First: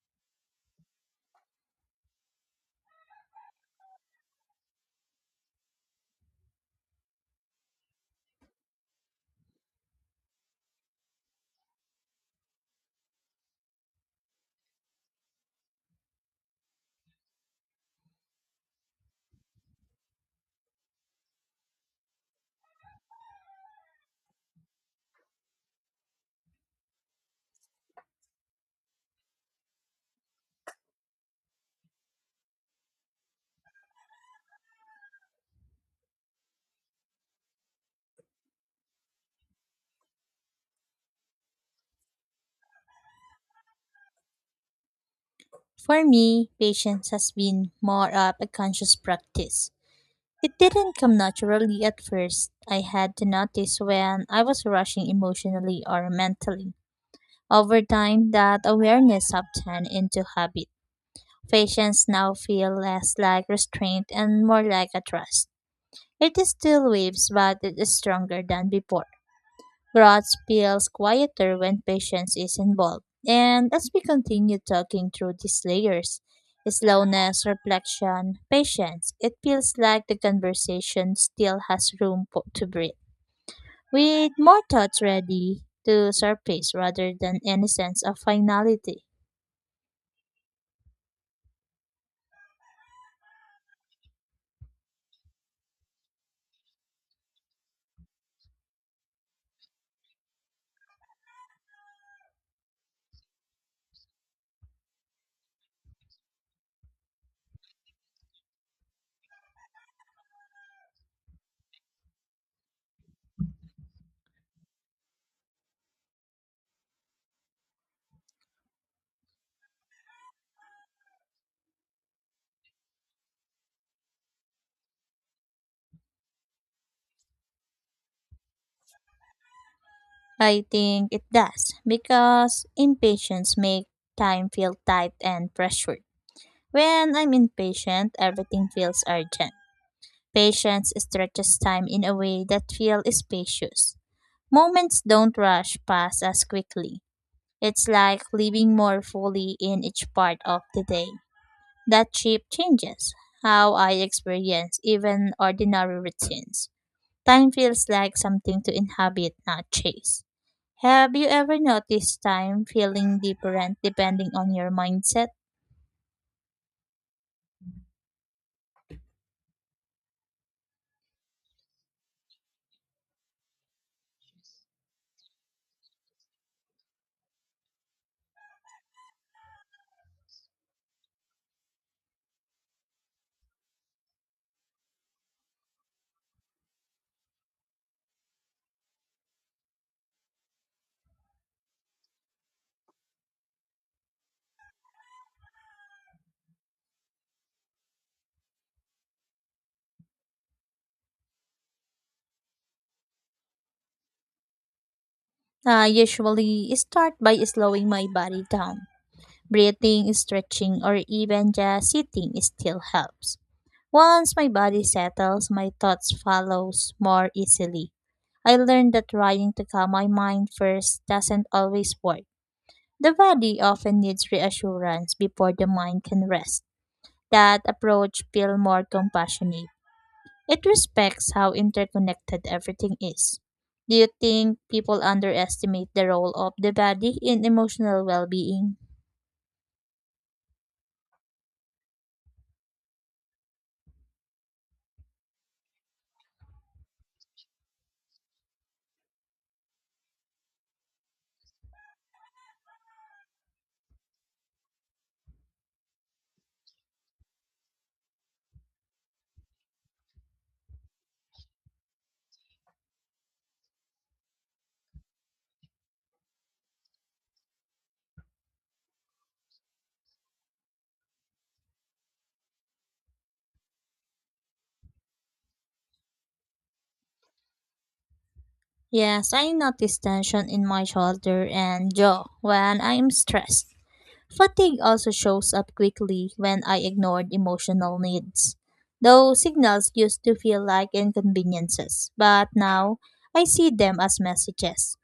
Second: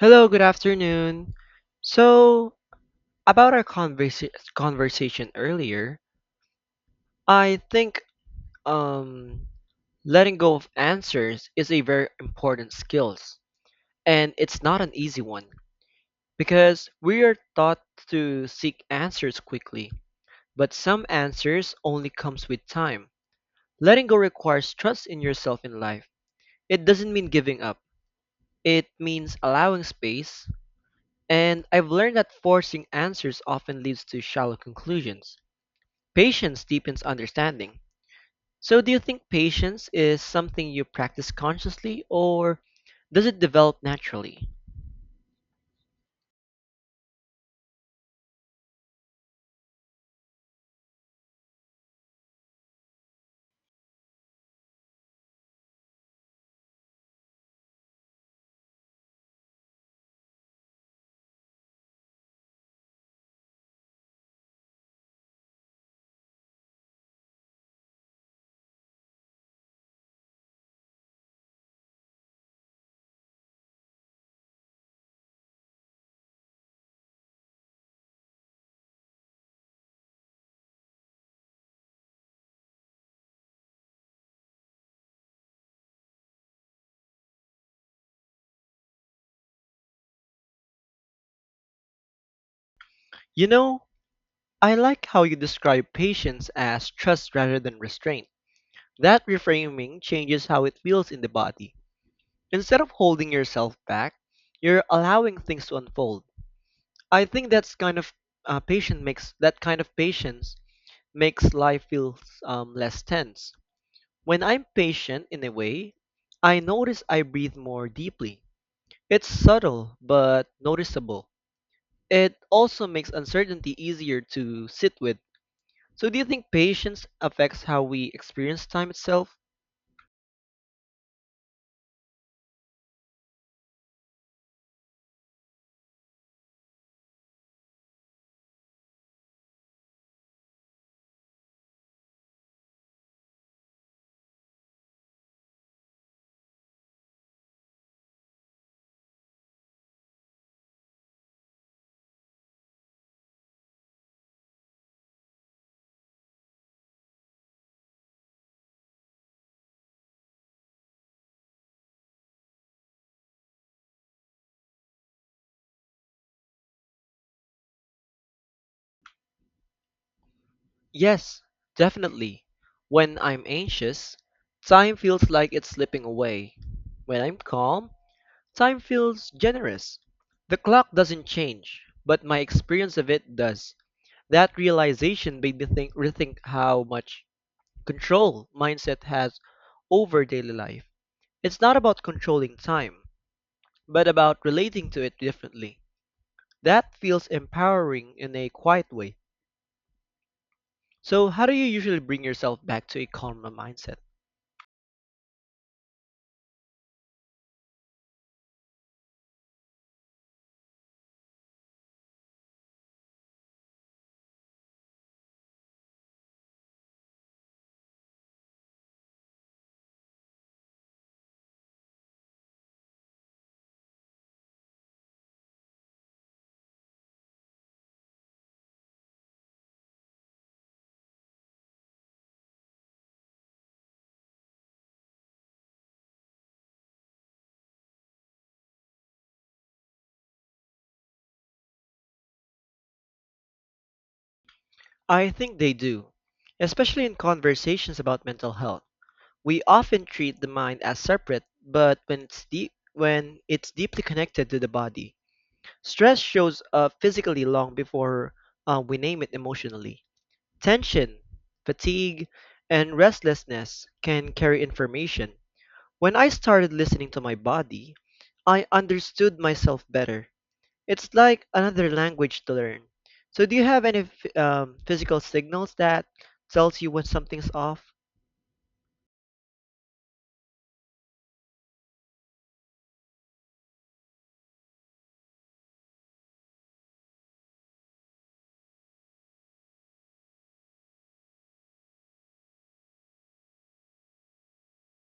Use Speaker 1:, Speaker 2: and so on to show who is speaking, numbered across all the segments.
Speaker 1: Hello, good afternoon. So, about our conversation earlier, I think um, letting go of answers is a very important skill, and it's not an easy one because we are taught to seek answers quickly, but some answers only comes with time. Letting go requires trust in yourself in life. It doesn't mean giving up. It means allowing space. And I've learned that forcing answers often leads to shallow conclusions. Patience deepens understanding. So, do you think patience is something you practice consciously or does it develop naturally?
Speaker 2: For me, patience has been more of a conscious practice. It didn't come naturally at first. I had to notice when I was rushing emotionally or mentally. Over time, that awareness turned into habit. Patience now feels less like restraint and more like a trust. It still waves, but it is stronger than before. Growth feels quieter when patience is involved. And as we continue talking through these layers, slowness, reflection, patience, it feels like the conversation still has room for, to breathe. With more thoughts ready to surface rather than any sense of finality.
Speaker 1: You know, I like how you describe patience as trust rather than restraint. That reframing changes how it feels in the body. Instead of holding yourself back, you're allowing things to unfold. I think that's kind of patient makes that kind of patience makes life feel less tense. When I'm patient in a way, I notice I breathe more deeply. It's subtle but noticeable. It also makes uncertainty easier to sit with. So, do you think patience affects how we experience time itself?
Speaker 2: I think it does because impatience makes time feel tight and pressured. When I'm impatient, everything feels urgent. Patience stretches time in a way that feels spacious. Moments don't rush past as quickly. It's like living more fully in each part of the day. That shift changes how I experience even ordinary routines. Time feels like something to inhabit, not chase. Have you ever noticed time feeling different depending on your mindset?
Speaker 1: Yes, definitely. When I'm anxious, time feels like it's slipping away. When I'm calm, time feels generous. The clock doesn't change, but my experience of it does. That realization made me rethink how much control mindset has over daily life. It's not about controlling time, but about relating to it differently. That feels empowering in a quiet way. So, how do you usually bring yourself back to a calmer mindset?
Speaker 2: I usually start by slowing my body down. Breathing, stretching, or even just sitting still helps. Once my body settles, my thoughts follows more easily. I learned that trying to calm my mind first doesn't always work. The body often needs reassurance before the mind can rest. That approach feels more compassionate. It respects how interconnected everything is. Do you think people underestimate the role of the body in emotional well-being?
Speaker 1: I think they do, especially in conversations about mental health. We often treat the mind as separate, but when it's deeply connected to the body, stress shows up physically long before we name it emotionally. Tension, fatigue, and restlessness can carry information. When I started listening to my body, I understood myself better. It's like another language to learn. So do you have any physical signals that tells you when something's off?
Speaker 2: Yes, I notice tension in my shoulder and jaw when I am stressed. Fatigue also shows up quickly when I ignored emotional needs. Those signals used to feel like inconveniences, but now I see them as messages.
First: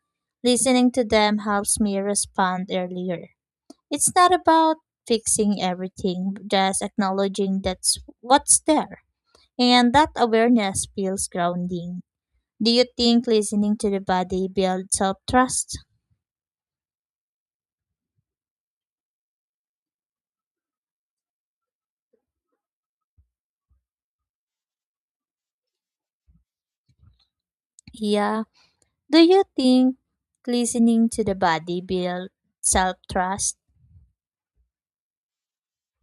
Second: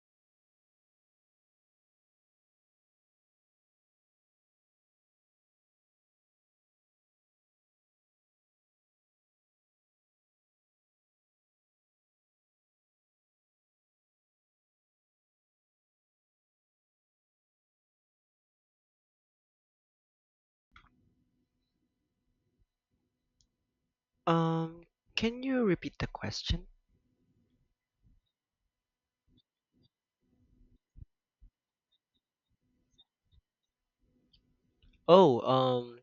Speaker 2: Listening to them helps me respond earlier. It's not about fixing everything, just acknowledging that's what's there. And that awareness feels grounding. Do you think listening to the body builds self trust?
Speaker 1: Um, can you repeat the question?
Speaker 2: Yeah. Do you think listening to the body builds self trust?
Speaker 1: Oh, um,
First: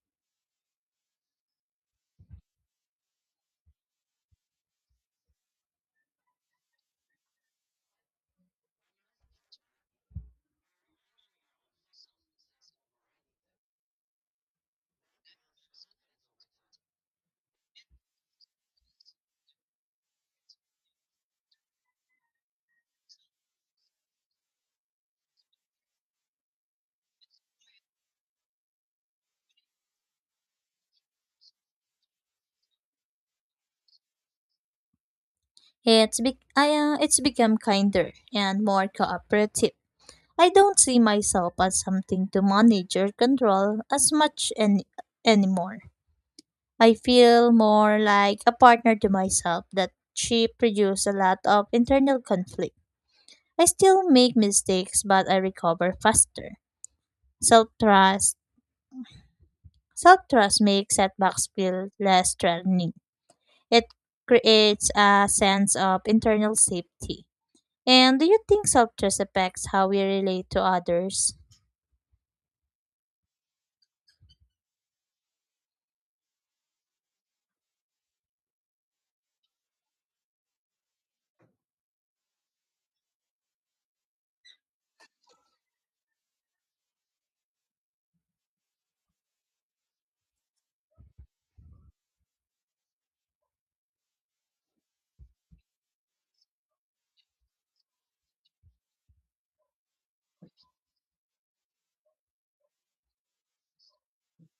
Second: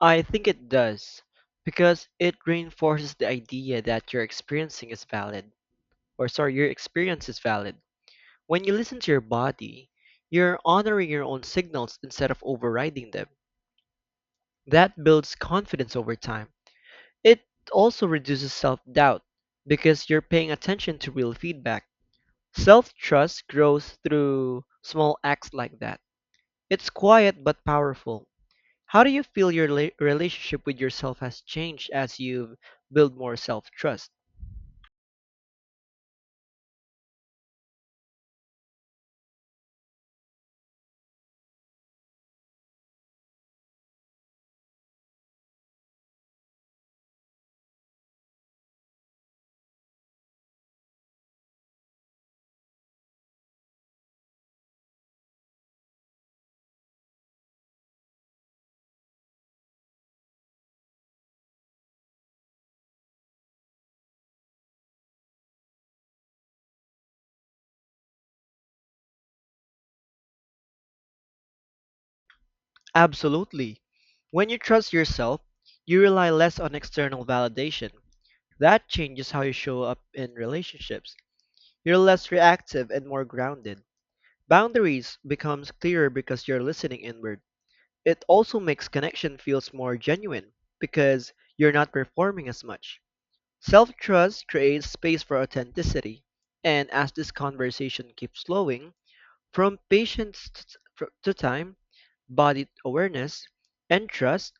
Speaker 1: I think it does because it reinforces the idea that your experiencing is valid, or sorry, your experience is valid. When you listen to your body, you're honoring your own signals instead of overriding them. That builds confidence over time. It also reduces self-doubt, because you're paying attention to real feedback. Self-trust grows through small acts like that. It's quiet but powerful. How do you feel your relationship with yourself has changed as you build more self-trust?
Speaker 2: It's become kinder and more cooperative. I don't see myself as something to manage or control as much anymore. I feel more like a partner to myself that she produced a lot of internal conflict. I still make mistakes, but I recover faster. Self trust Self trust makes setbacks feel less threatening. It creates a sense of internal safety. And do you think self trust affects how we relate to others?
Speaker 1: Absolutely. When you trust yourself, you rely less on external validation. That changes how you show up in relationships. You're less reactive and more grounded. Boundaries becomes clearer because you're listening inward. It also makes connection feels more genuine because you're not performing as much. Self-trust creates space for authenticity, and as this conversation keeps flowing, from patience to time, body awareness, and trust,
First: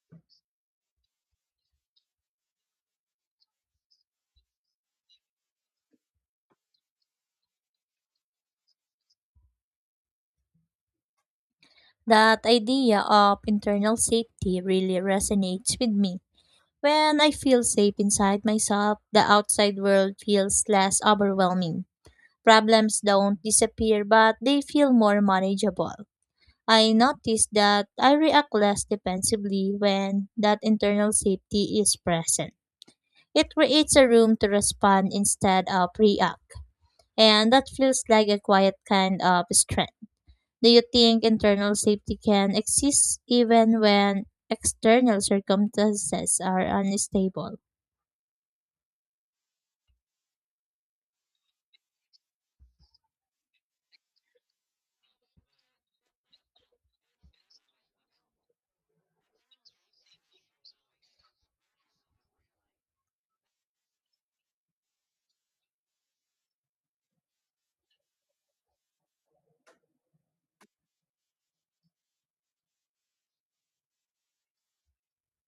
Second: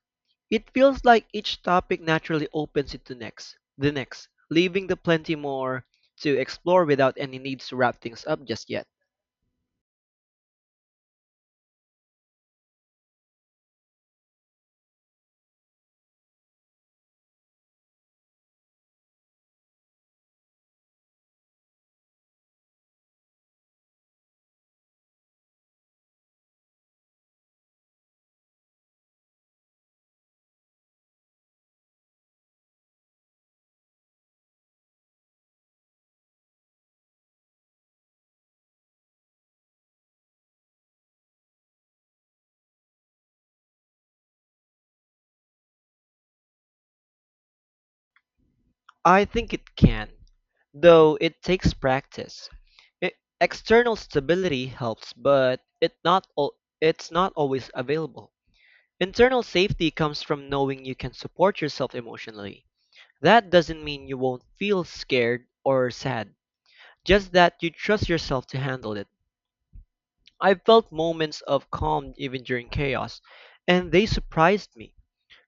Speaker 1: it feels like each topic naturally opens into the next, leaving the plenty more to explore without any need to wrap things up just yet.
Speaker 2: That idea of internal safety really resonates with me. When I feel safe inside myself, the outside world feels less overwhelming. Problems don't disappear, but they feel more manageable. I notice that I react less defensively when that internal safety is present. It creates a room to respond instead of react, and that feels like a quiet kind of strength. Do you think internal safety can exist even when external circumstances are unstable?
Speaker 1: I think it can, though it takes practice. E- External stability helps, but it's not always available. Internal safety comes from knowing you can support yourself emotionally. That doesn't mean you won't feel scared or sad, just that you trust yourself to handle it. I felt moments of calm even during chaos, and they surprised me.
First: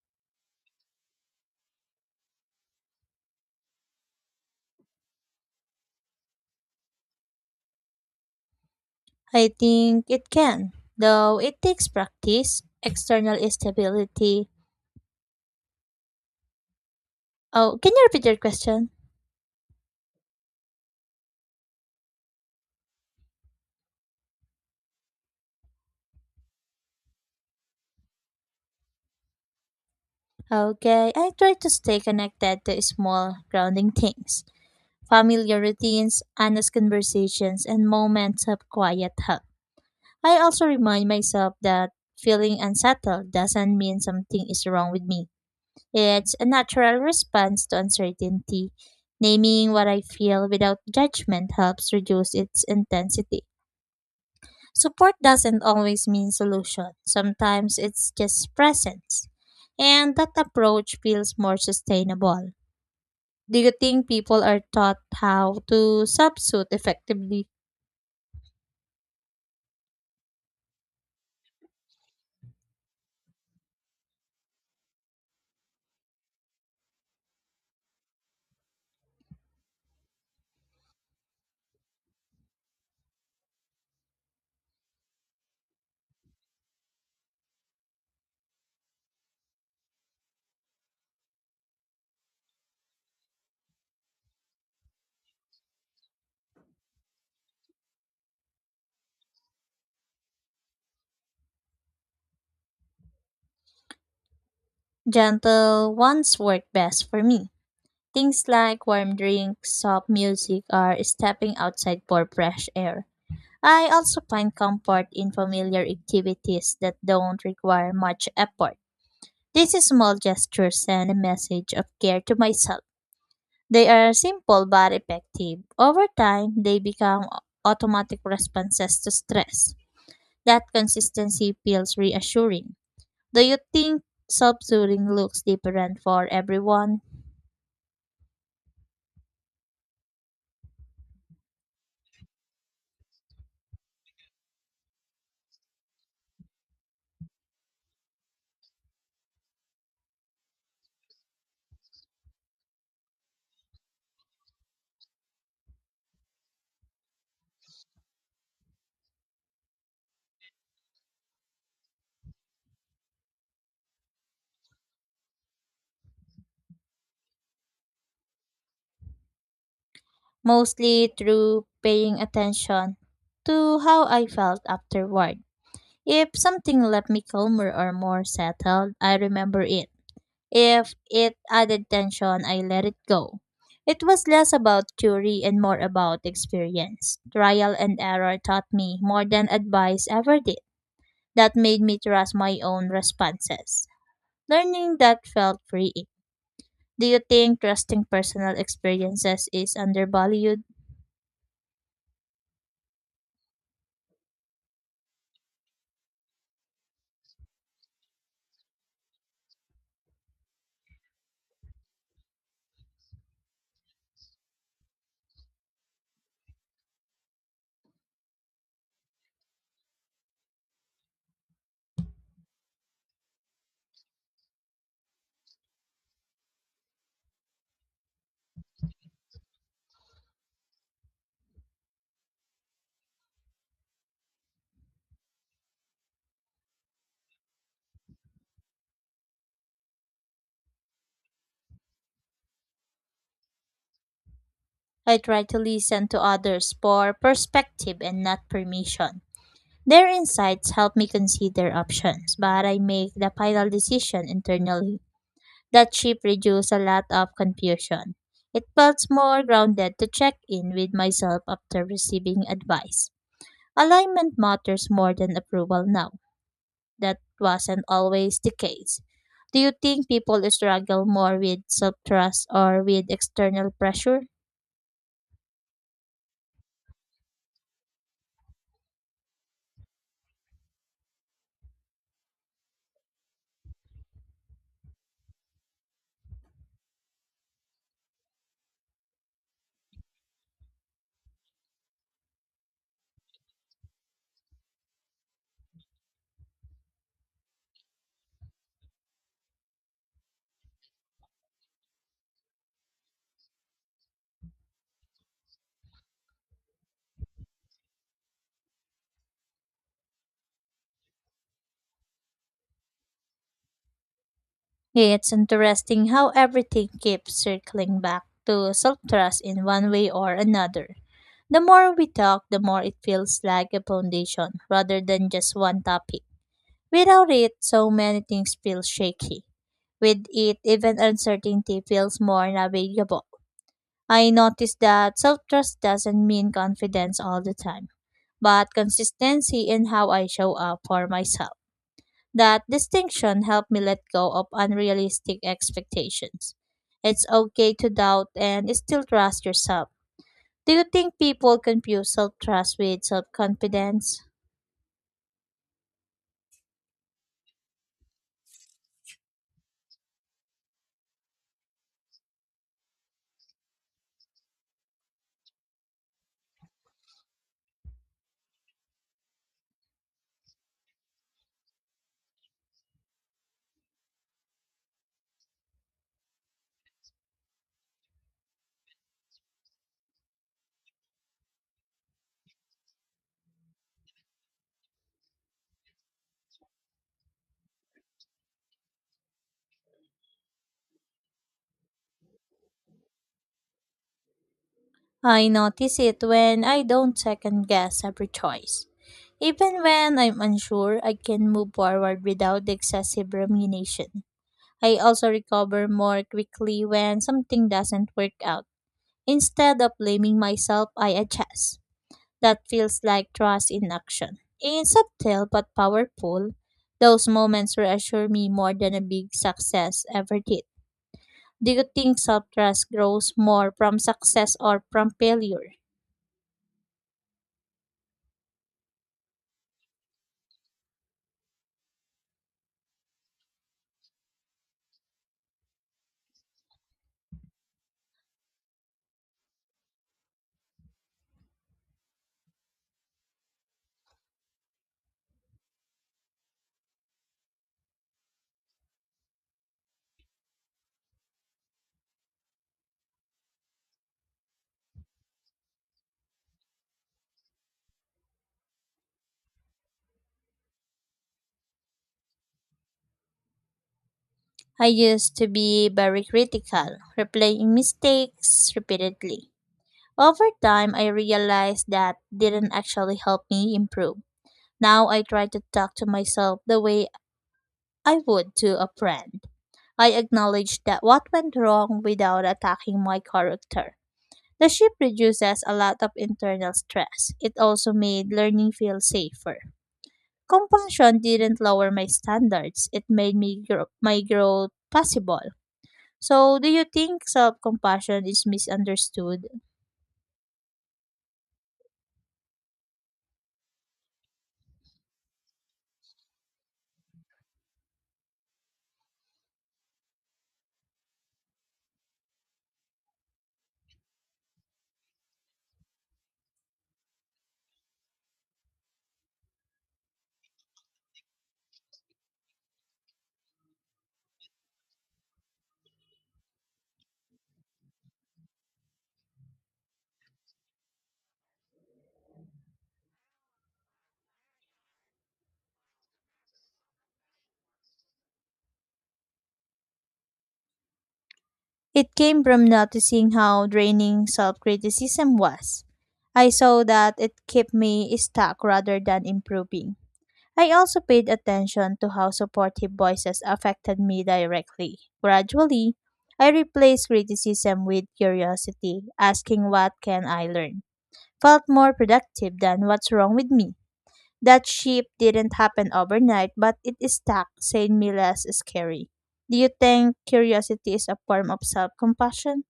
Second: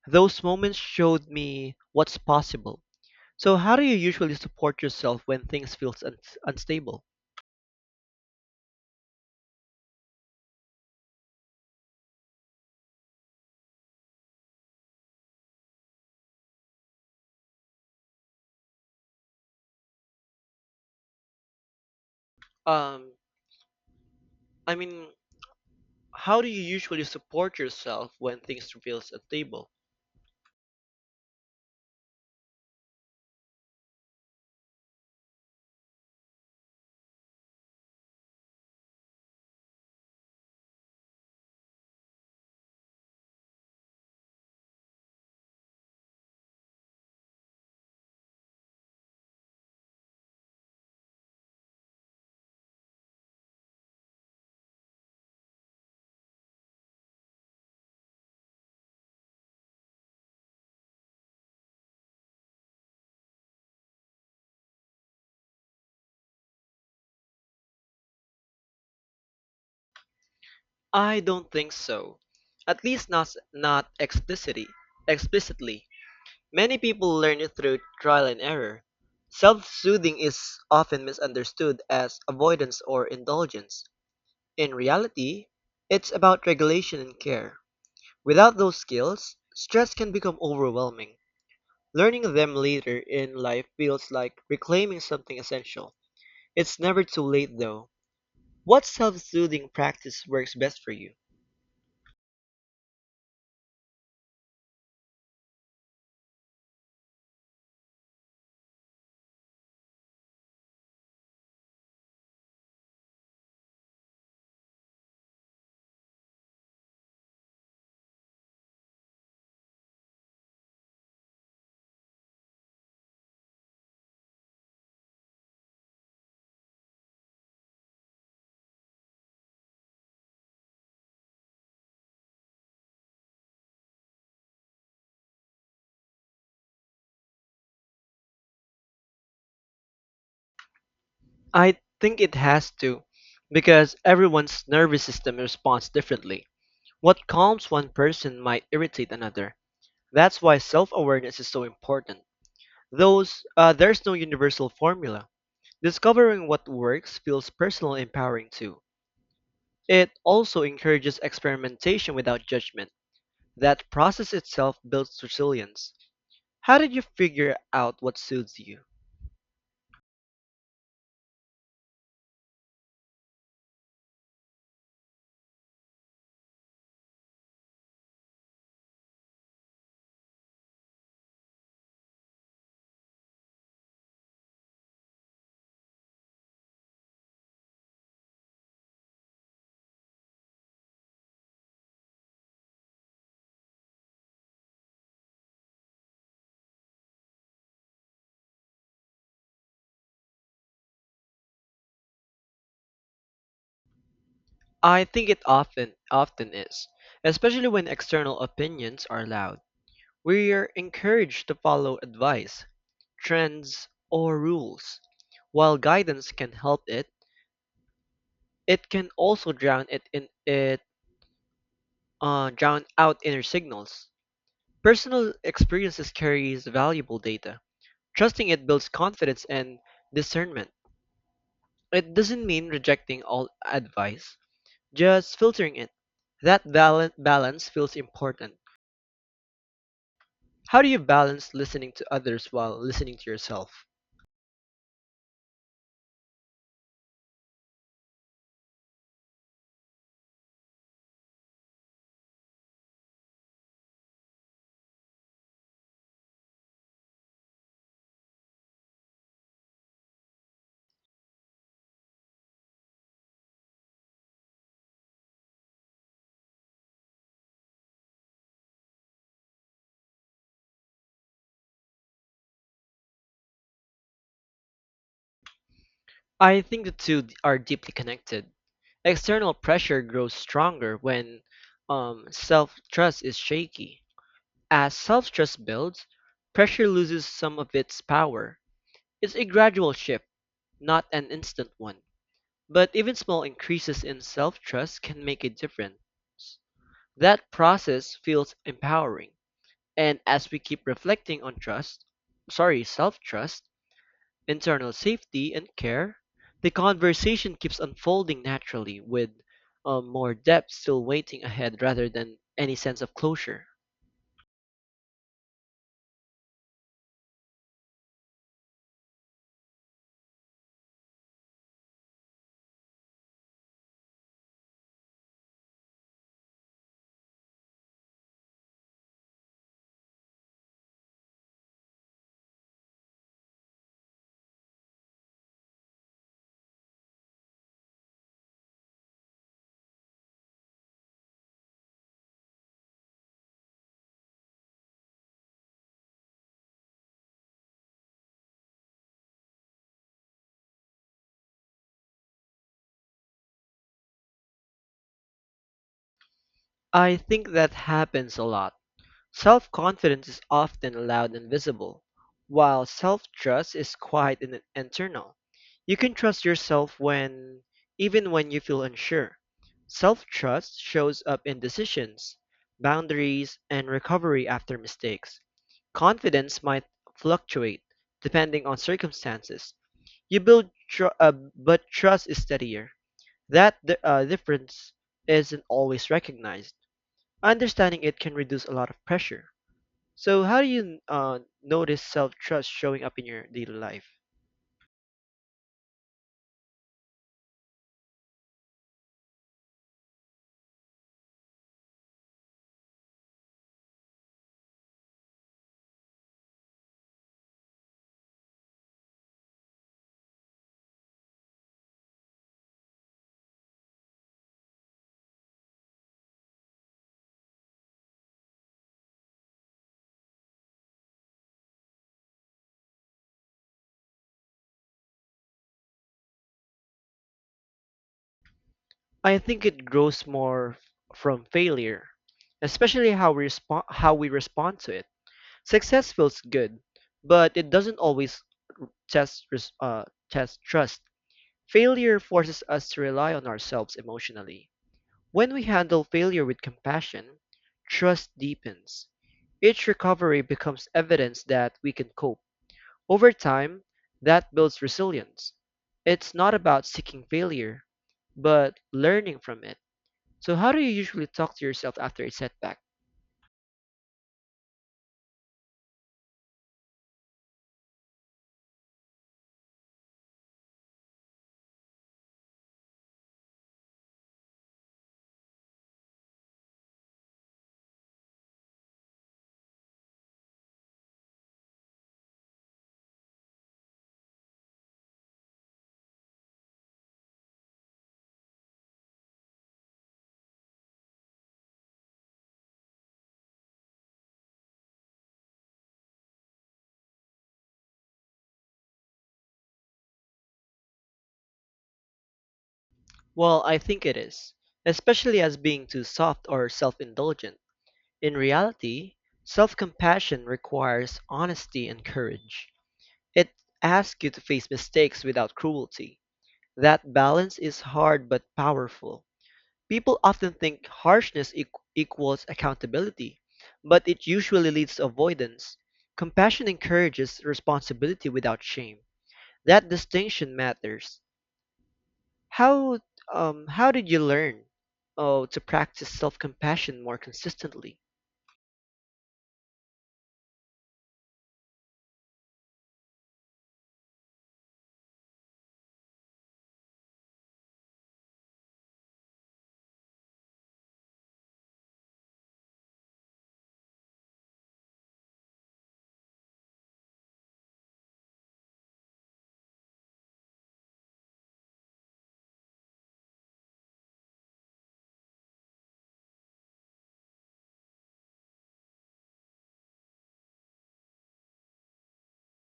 Speaker 1: Those moments showed me what's possible. So, how do you usually support yourself when things feels unstable?
Speaker 2: I think it can, though it takes practice. External stability. Oh, can you repeat your question?
Speaker 1: Um, I mean, how do you usually support yourself when things feels unstable?
Speaker 2: Okay, I try to stay connected to small, grounding things, familiar routines, honest conversations, and moments of quiet help. I also remind myself that feeling unsettled doesn't mean something is wrong with me. It's a natural response to uncertainty. Naming what I feel without judgment helps reduce its intensity. Support doesn't always mean solution, sometimes it's just presence. And that approach feels more sustainable. Do you think people are taught how to substitute effectively?
Speaker 1: I don't think so. At least not explicitly. Explicitly, many people learn it through trial and error. Self-soothing is often misunderstood as avoidance or indulgence. In reality, it's about regulation and care. Without those skills, stress can become overwhelming. Learning them later in life feels like reclaiming something essential. It's never too late though. What self-soothing practice works best for you?
Speaker 2: Gentle ones work best for me. Things like warm drinks, soft music, or stepping outside for fresh air. I also find comfort in familiar activities that don't require much effort. These small gestures send a message of care to myself. They are simple but effective. Over time, they become automatic responses to stress. That consistency feels reassuring. Do you think subtooling looks different for everyone?
Speaker 1: I think it has to, because everyone's nervous system responds differently. What calms one person might irritate another. That's why self-awareness is so important. Those There's no universal formula. Discovering what works feels personal empowering too. It also encourages experimentation without judgment. That process itself builds resilience. How did you figure out what soothes you?
Speaker 2: Mostly through paying attention to how I felt afterward. If something left me calmer or more settled, I remember it. If it added tension, I let it go. It was less about theory and more about experience. Trial and error taught me more than advice ever did. That made me trust my own responses. Learning that felt freeing. Do you think trusting personal experiences is undervalued?
Speaker 1: I think it often is, especially when external opinions are loud. We are encouraged to follow advice, trends, or rules. While guidance can help it, it can also drown it in it drown out inner signals. Personal experiences carries valuable data. Trusting it builds confidence and discernment. It doesn't mean rejecting all advice, just filtering it. That balance feels important. How do you balance listening to others while listening to yourself?
Speaker 2: I try to listen to others for perspective and not permission. Their insights help me consider options, but I make the final decision internally. That shift reduced a lot of confusion. It felt more grounded to check in with myself after receiving advice. Alignment matters more than approval now. That wasn't always the case. Do you think people struggle more with self trust or with external pressure?
Speaker 1: I think the two are deeply connected. External pressure grows stronger when self trust is shaky. As self trust builds, pressure loses some of its power. It's a gradual shift, not an instant one. But even small increases in self trust can make a difference. That process feels empowering. And as we keep reflecting on self trust, internal safety, and care, the conversation keeps unfolding naturally with more depth still waiting ahead rather than any sense of closure.
Speaker 2: It's interesting how everything keeps circling back to self trust in one way or another. The more we talk, the more it feels like a foundation rather than just one topic. Without it, so many things feel shaky. With it, even uncertainty feels more navigable. I noticed that self trust doesn't mean confidence all the time, but consistency in how I show up for myself. That distinction helped me let go of unrealistic expectations. It's okay to doubt and still trust yourself. Do you think people confuse self trust with self confidence?
Speaker 1: I think that happens a lot. Self-confidence is often loud and visible, while self-trust is quiet and internal. You can trust yourself when even when you feel unsure. Self-trust shows up in decisions, boundaries, and recovery after mistakes. Confidence might fluctuate depending on circumstances. But trust is steadier. That difference isn't always recognized. Understanding it can reduce a lot of pressure. So, how do you notice self trust showing up in your daily life?
Speaker 2: I notice it when I don't second guess every choice. Even when I'm unsure, I can move forward without excessive rumination. I also recover more quickly when something doesn't work out. Instead of blaming myself, I adjust. That feels like trust in action. It's subtle but powerful. Those moments reassure me more than a big success ever did. Do you think self trust grows more from success or from failure?
Speaker 1: I think it grows more from failure, especially how we respond to it. Success feels good, but it doesn't always test, res- uh, test trust. Failure forces us to rely on ourselves emotionally. When we handle failure with compassion, trust deepens. Each recovery becomes evidence that we can cope. Over time, that builds resilience. It's not about seeking failure, but learning from it. So, how do you usually talk to yourself after a setback?
Speaker 2: I used to be very critical, replaying mistakes repeatedly. Over time, I realized that didn't actually help me improve. Now I try to talk to myself the way I would to a friend. I acknowledge that what went wrong without attacking my character. The shift reduces a lot of internal stress. It also made learning feel safer. Compassion didn't lower my standards. It made me grow, my growth possible. So, do you think self-compassion is misunderstood?
Speaker 1: Well, I think it is, especially as being too soft or self indulgent. In reality, self compassion requires honesty and courage. It asks you to face mistakes without cruelty. That balance is hard but powerful. People often think equals accountability, but it usually leads to avoidance. Compassion encourages responsibility without shame. That distinction matters. How how did you learn oh, to practice self-compassion more consistently?
Speaker 2: It came from noticing how draining self criticism was. I saw that it kept me stuck rather than improving. I also paid attention to how supportive voices affected me directly. Gradually, I replaced criticism with curiosity, asking what can I learn. Felt more productive than what's wrong with me. That shift didn't happen overnight, but it stuck, saying me less scary. Do you think curiosity is a form of self compassion?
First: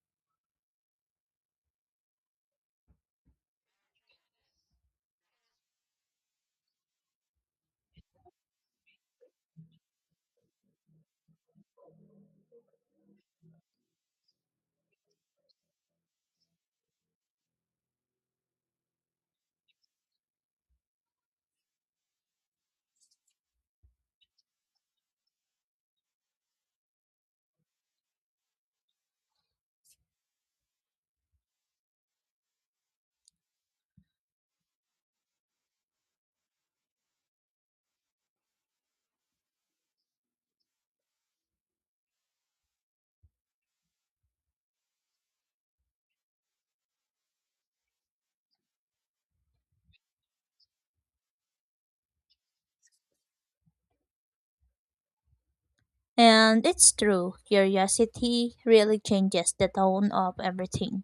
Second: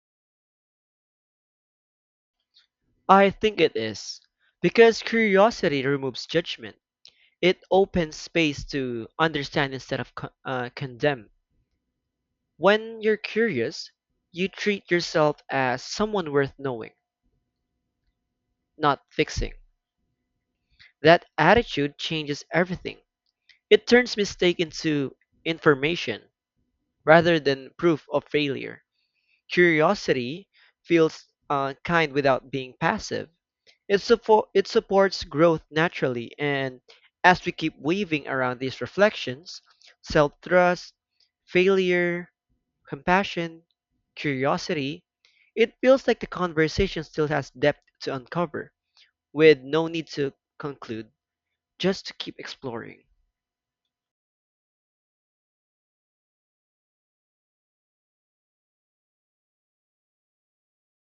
Speaker 1: I think it is because curiosity removes judgment. It opens space to understand instead of condemn. When you're curious, you treat yourself as someone worth knowing. Not fixing. That attitude changes everything. It turns mistake into information rather than proof of failure. Curiosity feels kind without being passive. It supports growth naturally, and as we keep weaving around these reflections, self trust, failure, compassion, curiosity, it feels like the conversation still has depth to uncover, with no need to conclude, just to keep exploring.
Speaker 2: And it's true, curiosity really changes the tone of everything.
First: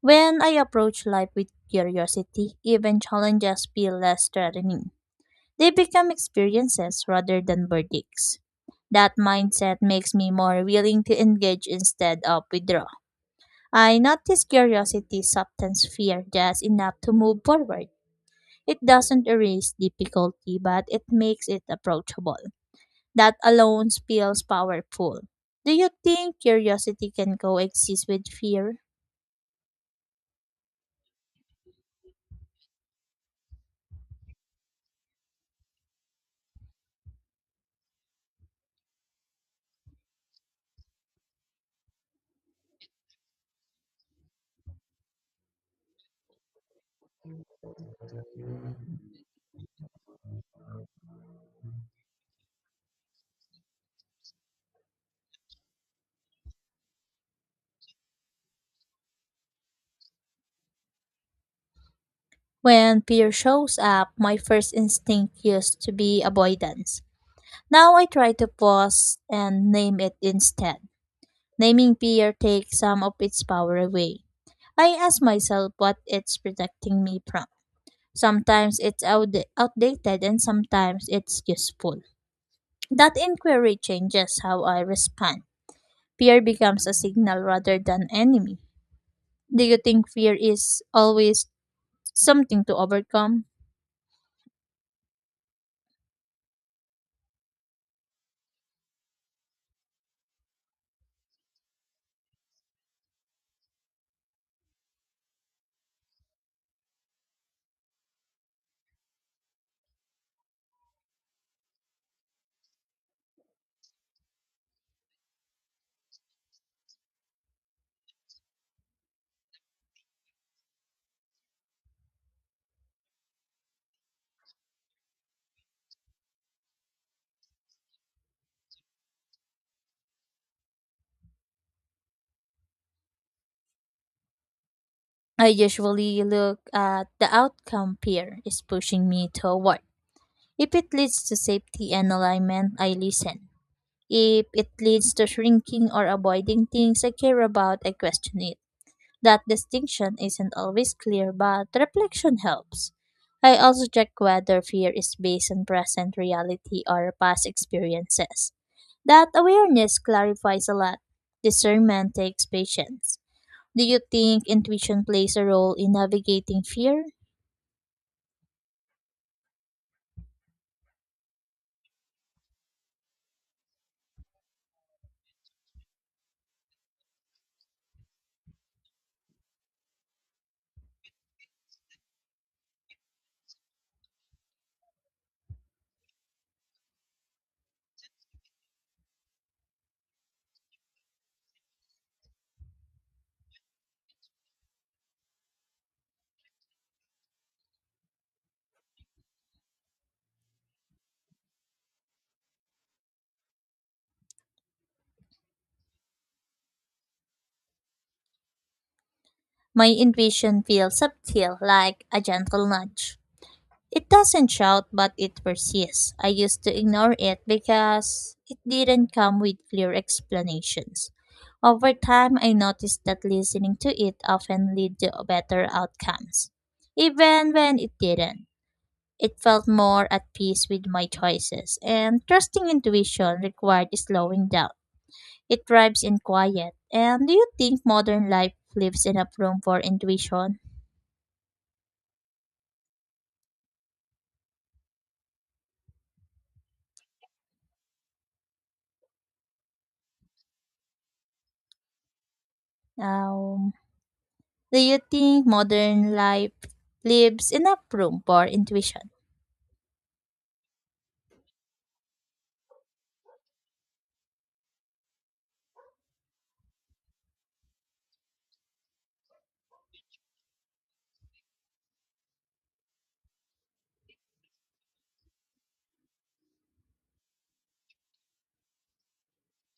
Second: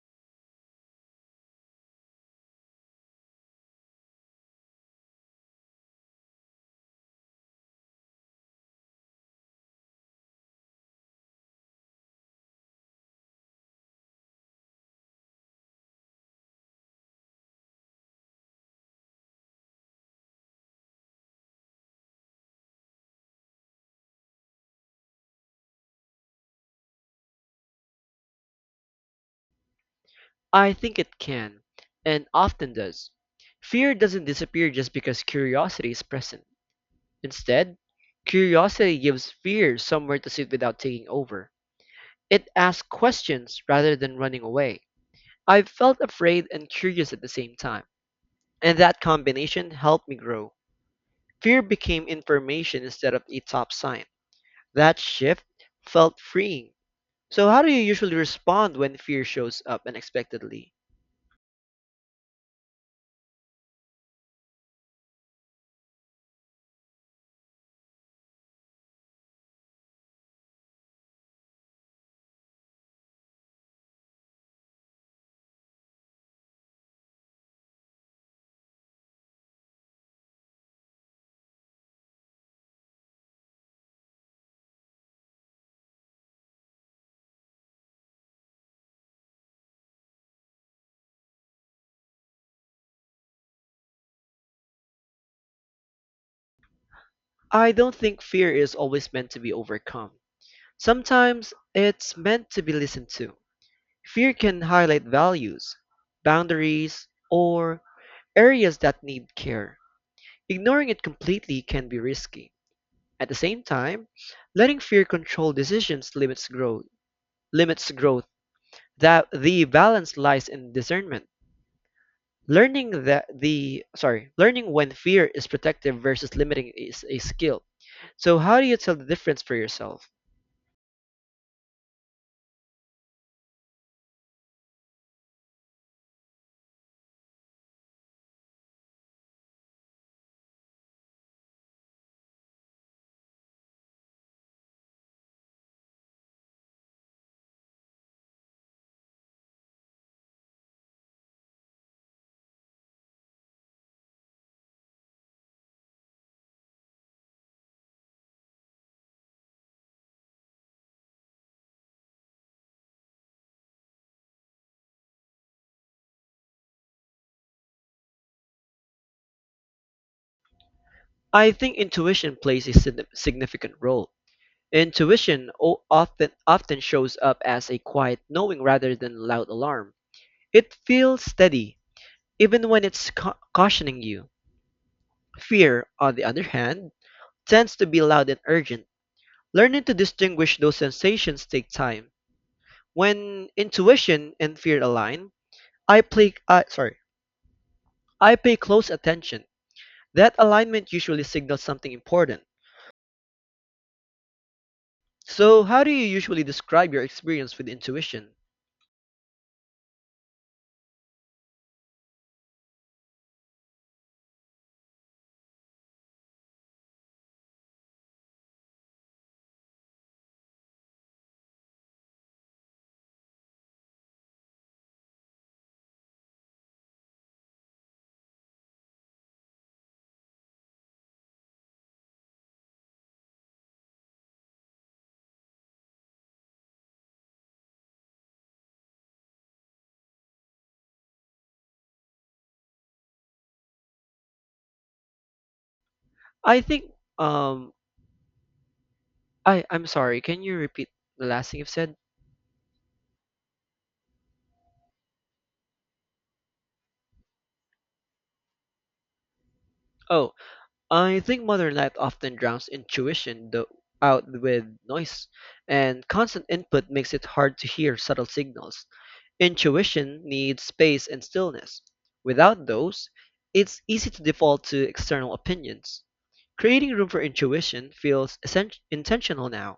Speaker 2: When I approach life with curiosity, even challenges feel less threatening. They become experiences rather than verdicts. That mindset makes me more willing to engage instead of withdraw. I notice curiosity softens fear just enough to move forward. It doesn't erase difficulty, but it makes it approachable. That alone feels powerful. Do you think curiosity can coexist with fear?
Speaker 1: I think it can, and often does. Fear doesn't disappear just because curiosity is present. Instead, curiosity gives fear somewhere to sit without taking over. It asks questions rather than running away. I've felt afraid and curious at the same time, and that combination helped me grow. Fear became information instead of a top sign. That shift felt freeing. So, how do you usually respond when fear shows up unexpectedly?
Speaker 2: When fear shows up, my first instinct used to be avoidance. Now I try to pause and name it instead. Naming fear takes some of its power away. I ask myself what it's protecting me from. Sometimes it's outdated and sometimes it's useful. That inquiry changes how I respond. Fear becomes a signal rather than enemy. Do you think fear is always something to overcome?
Speaker 1: I don't think fear is always meant to be overcome. Sometimes it's meant to be listened to. Fear can highlight values, boundaries, or areas that need care. Ignoring it completely can be risky. At the same time, letting fear control decisions limits growth. Limits growth. That the balance lies in discernment. Learning learning when fear is protective versus limiting is a skill. So how do you tell the difference for yourself?
Speaker 2: I usually look at the outcome fear is pushing me toward. If it leads to safety and alignment, I listen. If it leads to shrinking or avoiding things I care about, I question it. That distinction isn't always clear, but reflection helps. I also check whether fear is based on present reality or past experiences. That awareness clarifies a lot. Discernment takes patience. Do you think intuition plays a role in navigating fear?
Speaker 1: I think intuition plays a significant role. Intuition often shows up as a quiet knowing rather than loud alarm. It feels steady even when it's cautioning you. Fear, on the other hand, tends to be loud and urgent. Learning to distinguish those sensations take time. When intuition and fear align, I play uh, sorry, I pay close attention. That alignment usually signals something important. So, how do you usually describe your experience with intuition?
Speaker 2: My intuition feels subtle, like a gentle nudge. It doesn't shout, but it persists. I used to ignore it because it didn't come with clear explanations. Over time, I noticed that listening to it often led to better outcomes, even when it didn't. It felt more at peace with my choices, and trusting intuition required slowing down. It thrives in quiet. And do you think modern life leaves enough room for intuition?
Speaker 1: I think um I I'm sorry, can you repeat the last thing you've said?
Speaker 2: Um, do you think modern life leaves enough room for intuition?
Speaker 1: Oh, I think modern life often drowns intuition though out with noise, and constant input makes it hard to hear subtle signals. Intuition needs space and stillness. Without those, it's easy to default to external opinions. Creating room for intuition feels intentional now.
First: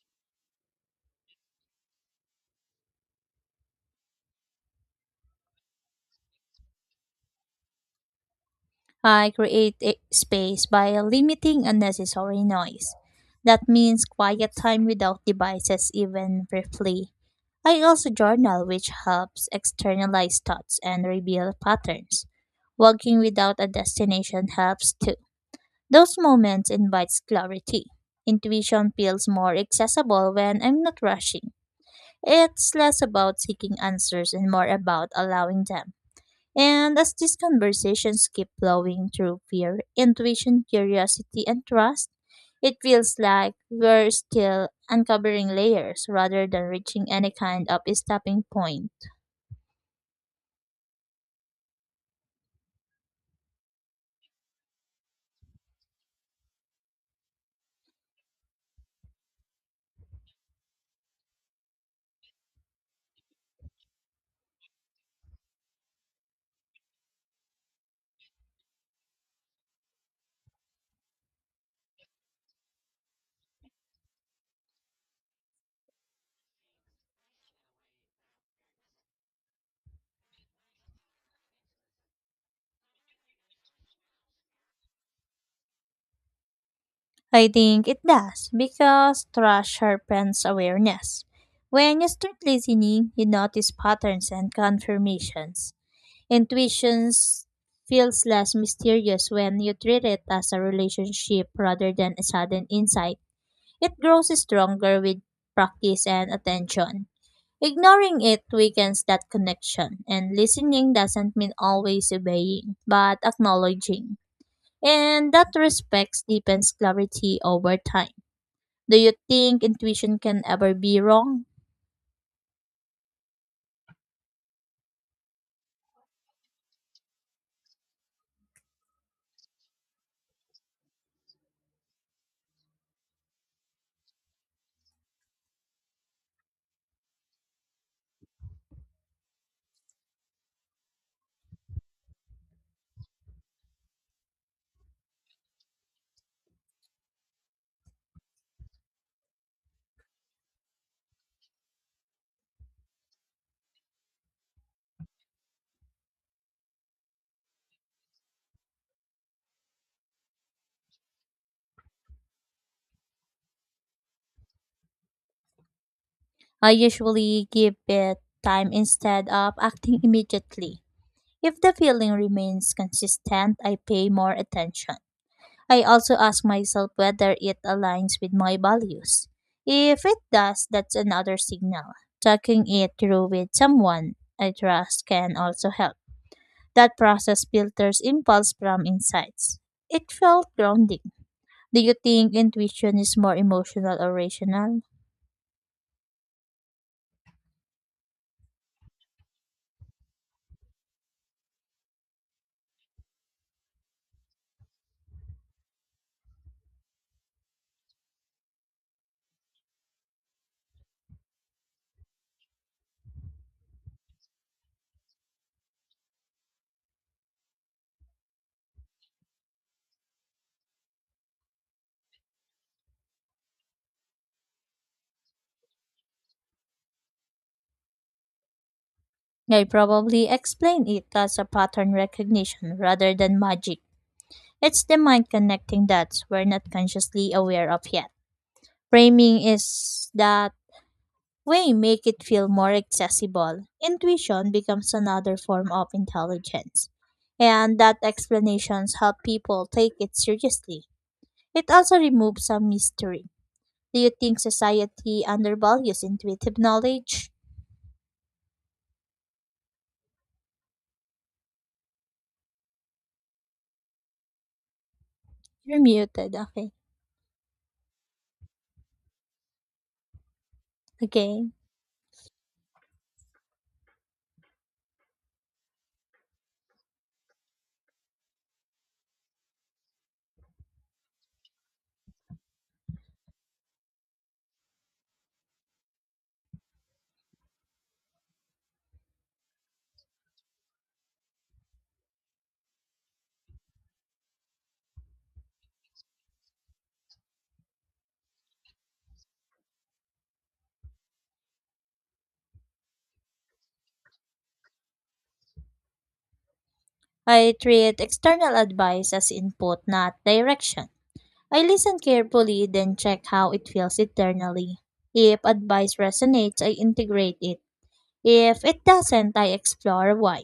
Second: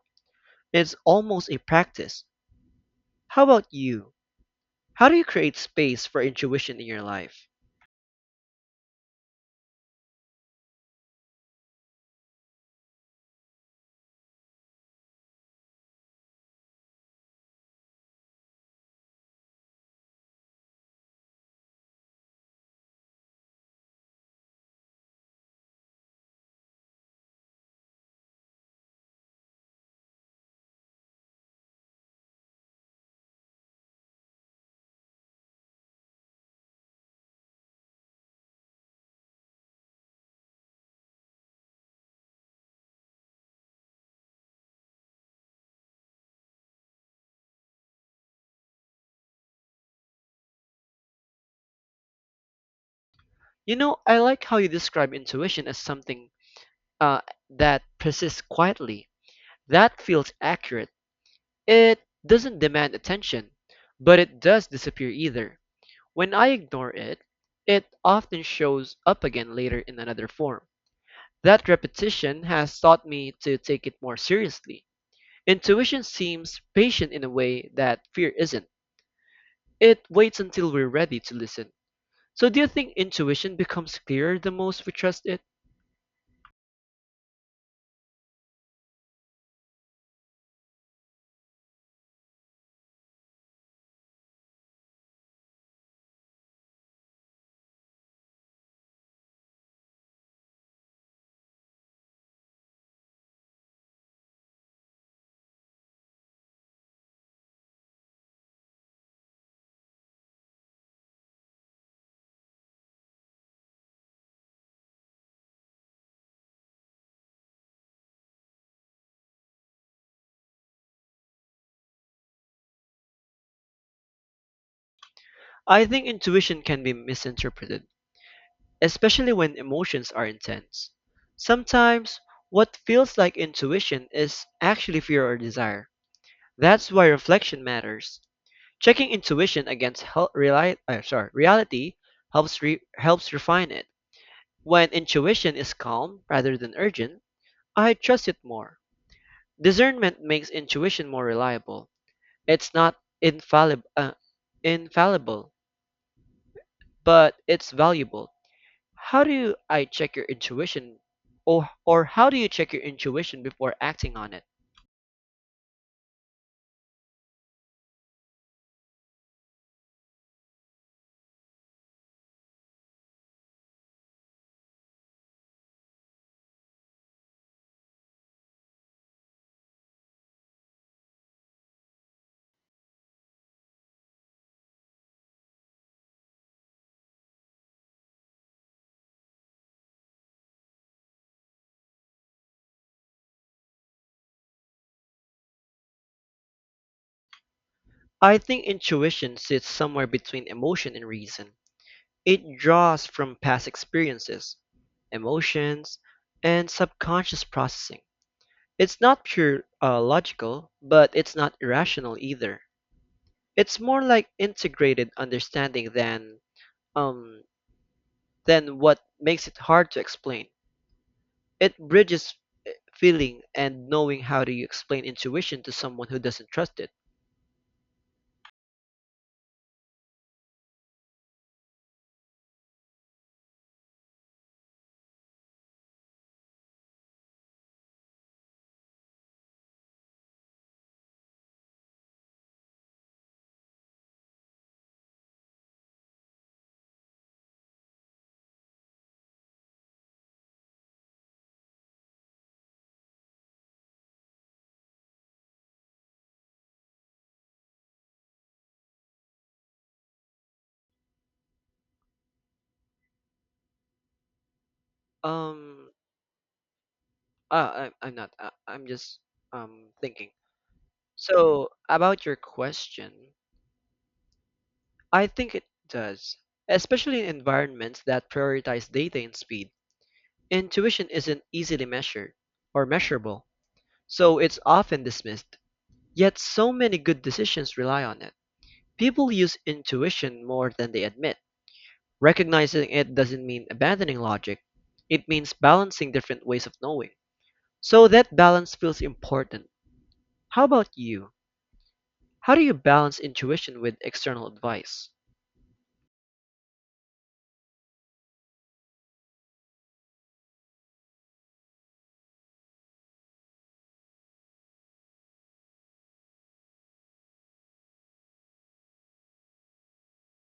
Speaker 1: It's almost a practice. How about you? How do you create space for intuition in your life?
Speaker 2: I create a space by limiting unnecessary noise. That means quiet time without devices, even briefly. I also journal, which helps externalize thoughts and reveal patterns. Walking without a destination helps too. Those moments invites clarity. Intuition feels more accessible when I'm not rushing. It's less about seeking answers and more about allowing them. And as these conversations keep flowing through fear, intuition, curiosity, and trust, it feels like we're still uncovering layers rather than reaching any kind of stopping point.
Speaker 1: You know, I like how you describe intuition as something uh, that persists quietly. That feels accurate. It doesn't demand attention, but it does disappear either. When I ignore it, it often shows up again later in another form. That repetition has taught me to take it more seriously. Intuition seems patient in a way that fear isn't. It waits until we're ready to listen. So, do you think intuition becomes clearer the most we trust it?
Speaker 2: I think it does because trust sharpens awareness. When you start listening, you notice patterns and confirmations. Intuitions feels less mysterious when you treat it as a relationship rather than a sudden insight. It grows stronger with practice and attention. Ignoring it weakens that connection, and listening doesn't mean always obeying, but acknowledging. And that respect deepens clarity over time. Do you think intuition can ever be wrong?
Speaker 1: I think intuition can be misinterpreted, especially when emotions are intense. Sometimes, what feels like intuition is actually fear or desire. That's why reflection matters. Checking intuition against reality helps refine it. When intuition is calm rather than urgent, I trust it more. Discernment makes intuition more reliable. It's not infallib- uh, infallible but it's valuable. How do you, I check your intuition or how do you check your intuition before acting on it?
Speaker 2: I usually give it time instead of acting immediately. If the feeling remains consistent, I pay more attention. I also ask myself whether it aligns with my values. If it does, that's another signal. Talking it through with someone I trust can also help. That process filters impulse from insights. It felt grounding. Do you think intuition is more emotional or rational?
Speaker 1: I think intuition sits somewhere between emotion and reason. It draws from past experiences, emotions, and subconscious processing. It's not pure logical, but it's not irrational either. It's more like integrated understanding um than what makes it hard to explain. It bridges feeling and knowing. How do you explain intuition to someone who doesn't trust it?
Speaker 2: I probably explain it as a pattern recognition rather than magic. It's the mind connecting dots we're not consciously aware of yet. Framing is that way make it feel more accessible. Intuition becomes another form of intelligence, and that explanations help people take it seriously. It also removes some mystery. Do you think society undervalues intuitive knowledge? You're
Speaker 1: Um,
Speaker 2: muted. Okay.
Speaker 1: I'm not. I'm just thinking.
Speaker 2: Again,
Speaker 1: So about your question, I think it does, especially in environments that prioritize data and speed. Intuition isn't easily measured or measurable, so it's often dismissed. Yet so many good decisions rely on it. People use intuition more than they admit. Recognizing it doesn't mean abandoning logic, it means balancing different ways of knowing. So that balance feels important. How about you? How do you balance intuition with external advice?
Speaker 2: I treat external advice as input, not direction. I listen carefully, then check how it feels internally. If advice resonates, I integrate it. If it doesn't, I explore why.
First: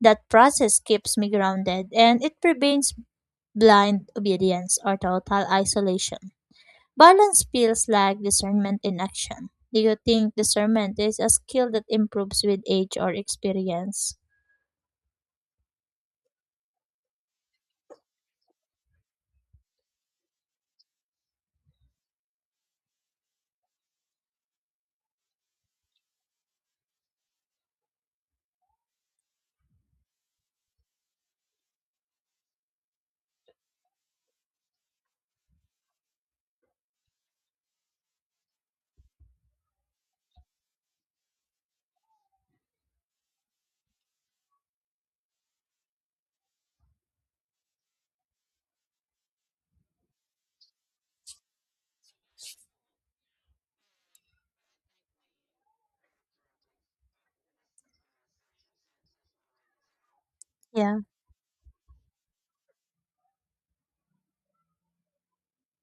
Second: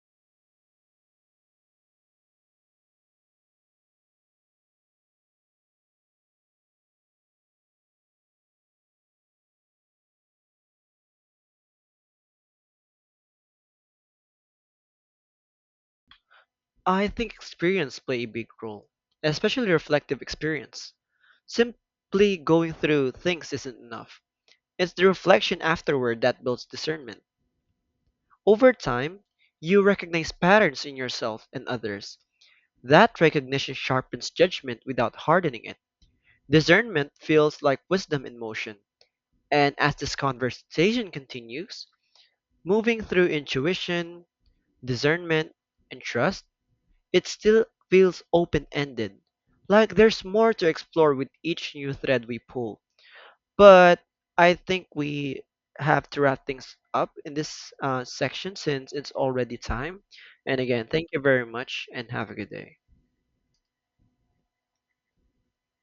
Speaker 2: That process keeps me grounded and it prevents blind obedience or total isolation. Balance feels like discernment in action. Do you think discernment is a skill that improves with age or experience?
Speaker 1: I think experience play a big role, especially reflective experience. Simply going through things isn't enough. It's the reflection afterward that builds discernment. Over time, you recognize patterns in yourself and others. That recognition sharpens judgment without hardening it. Discernment feels like wisdom in motion. And as this conversation continues, moving through intuition, discernment, and trust, it still feels open ended. Like there's more to explore with each new thread we pull. But I think we have to wrap things up in this section since it's already time. And again,
Speaker 2: Yeah.
Speaker 1: thank you very much and have a good day.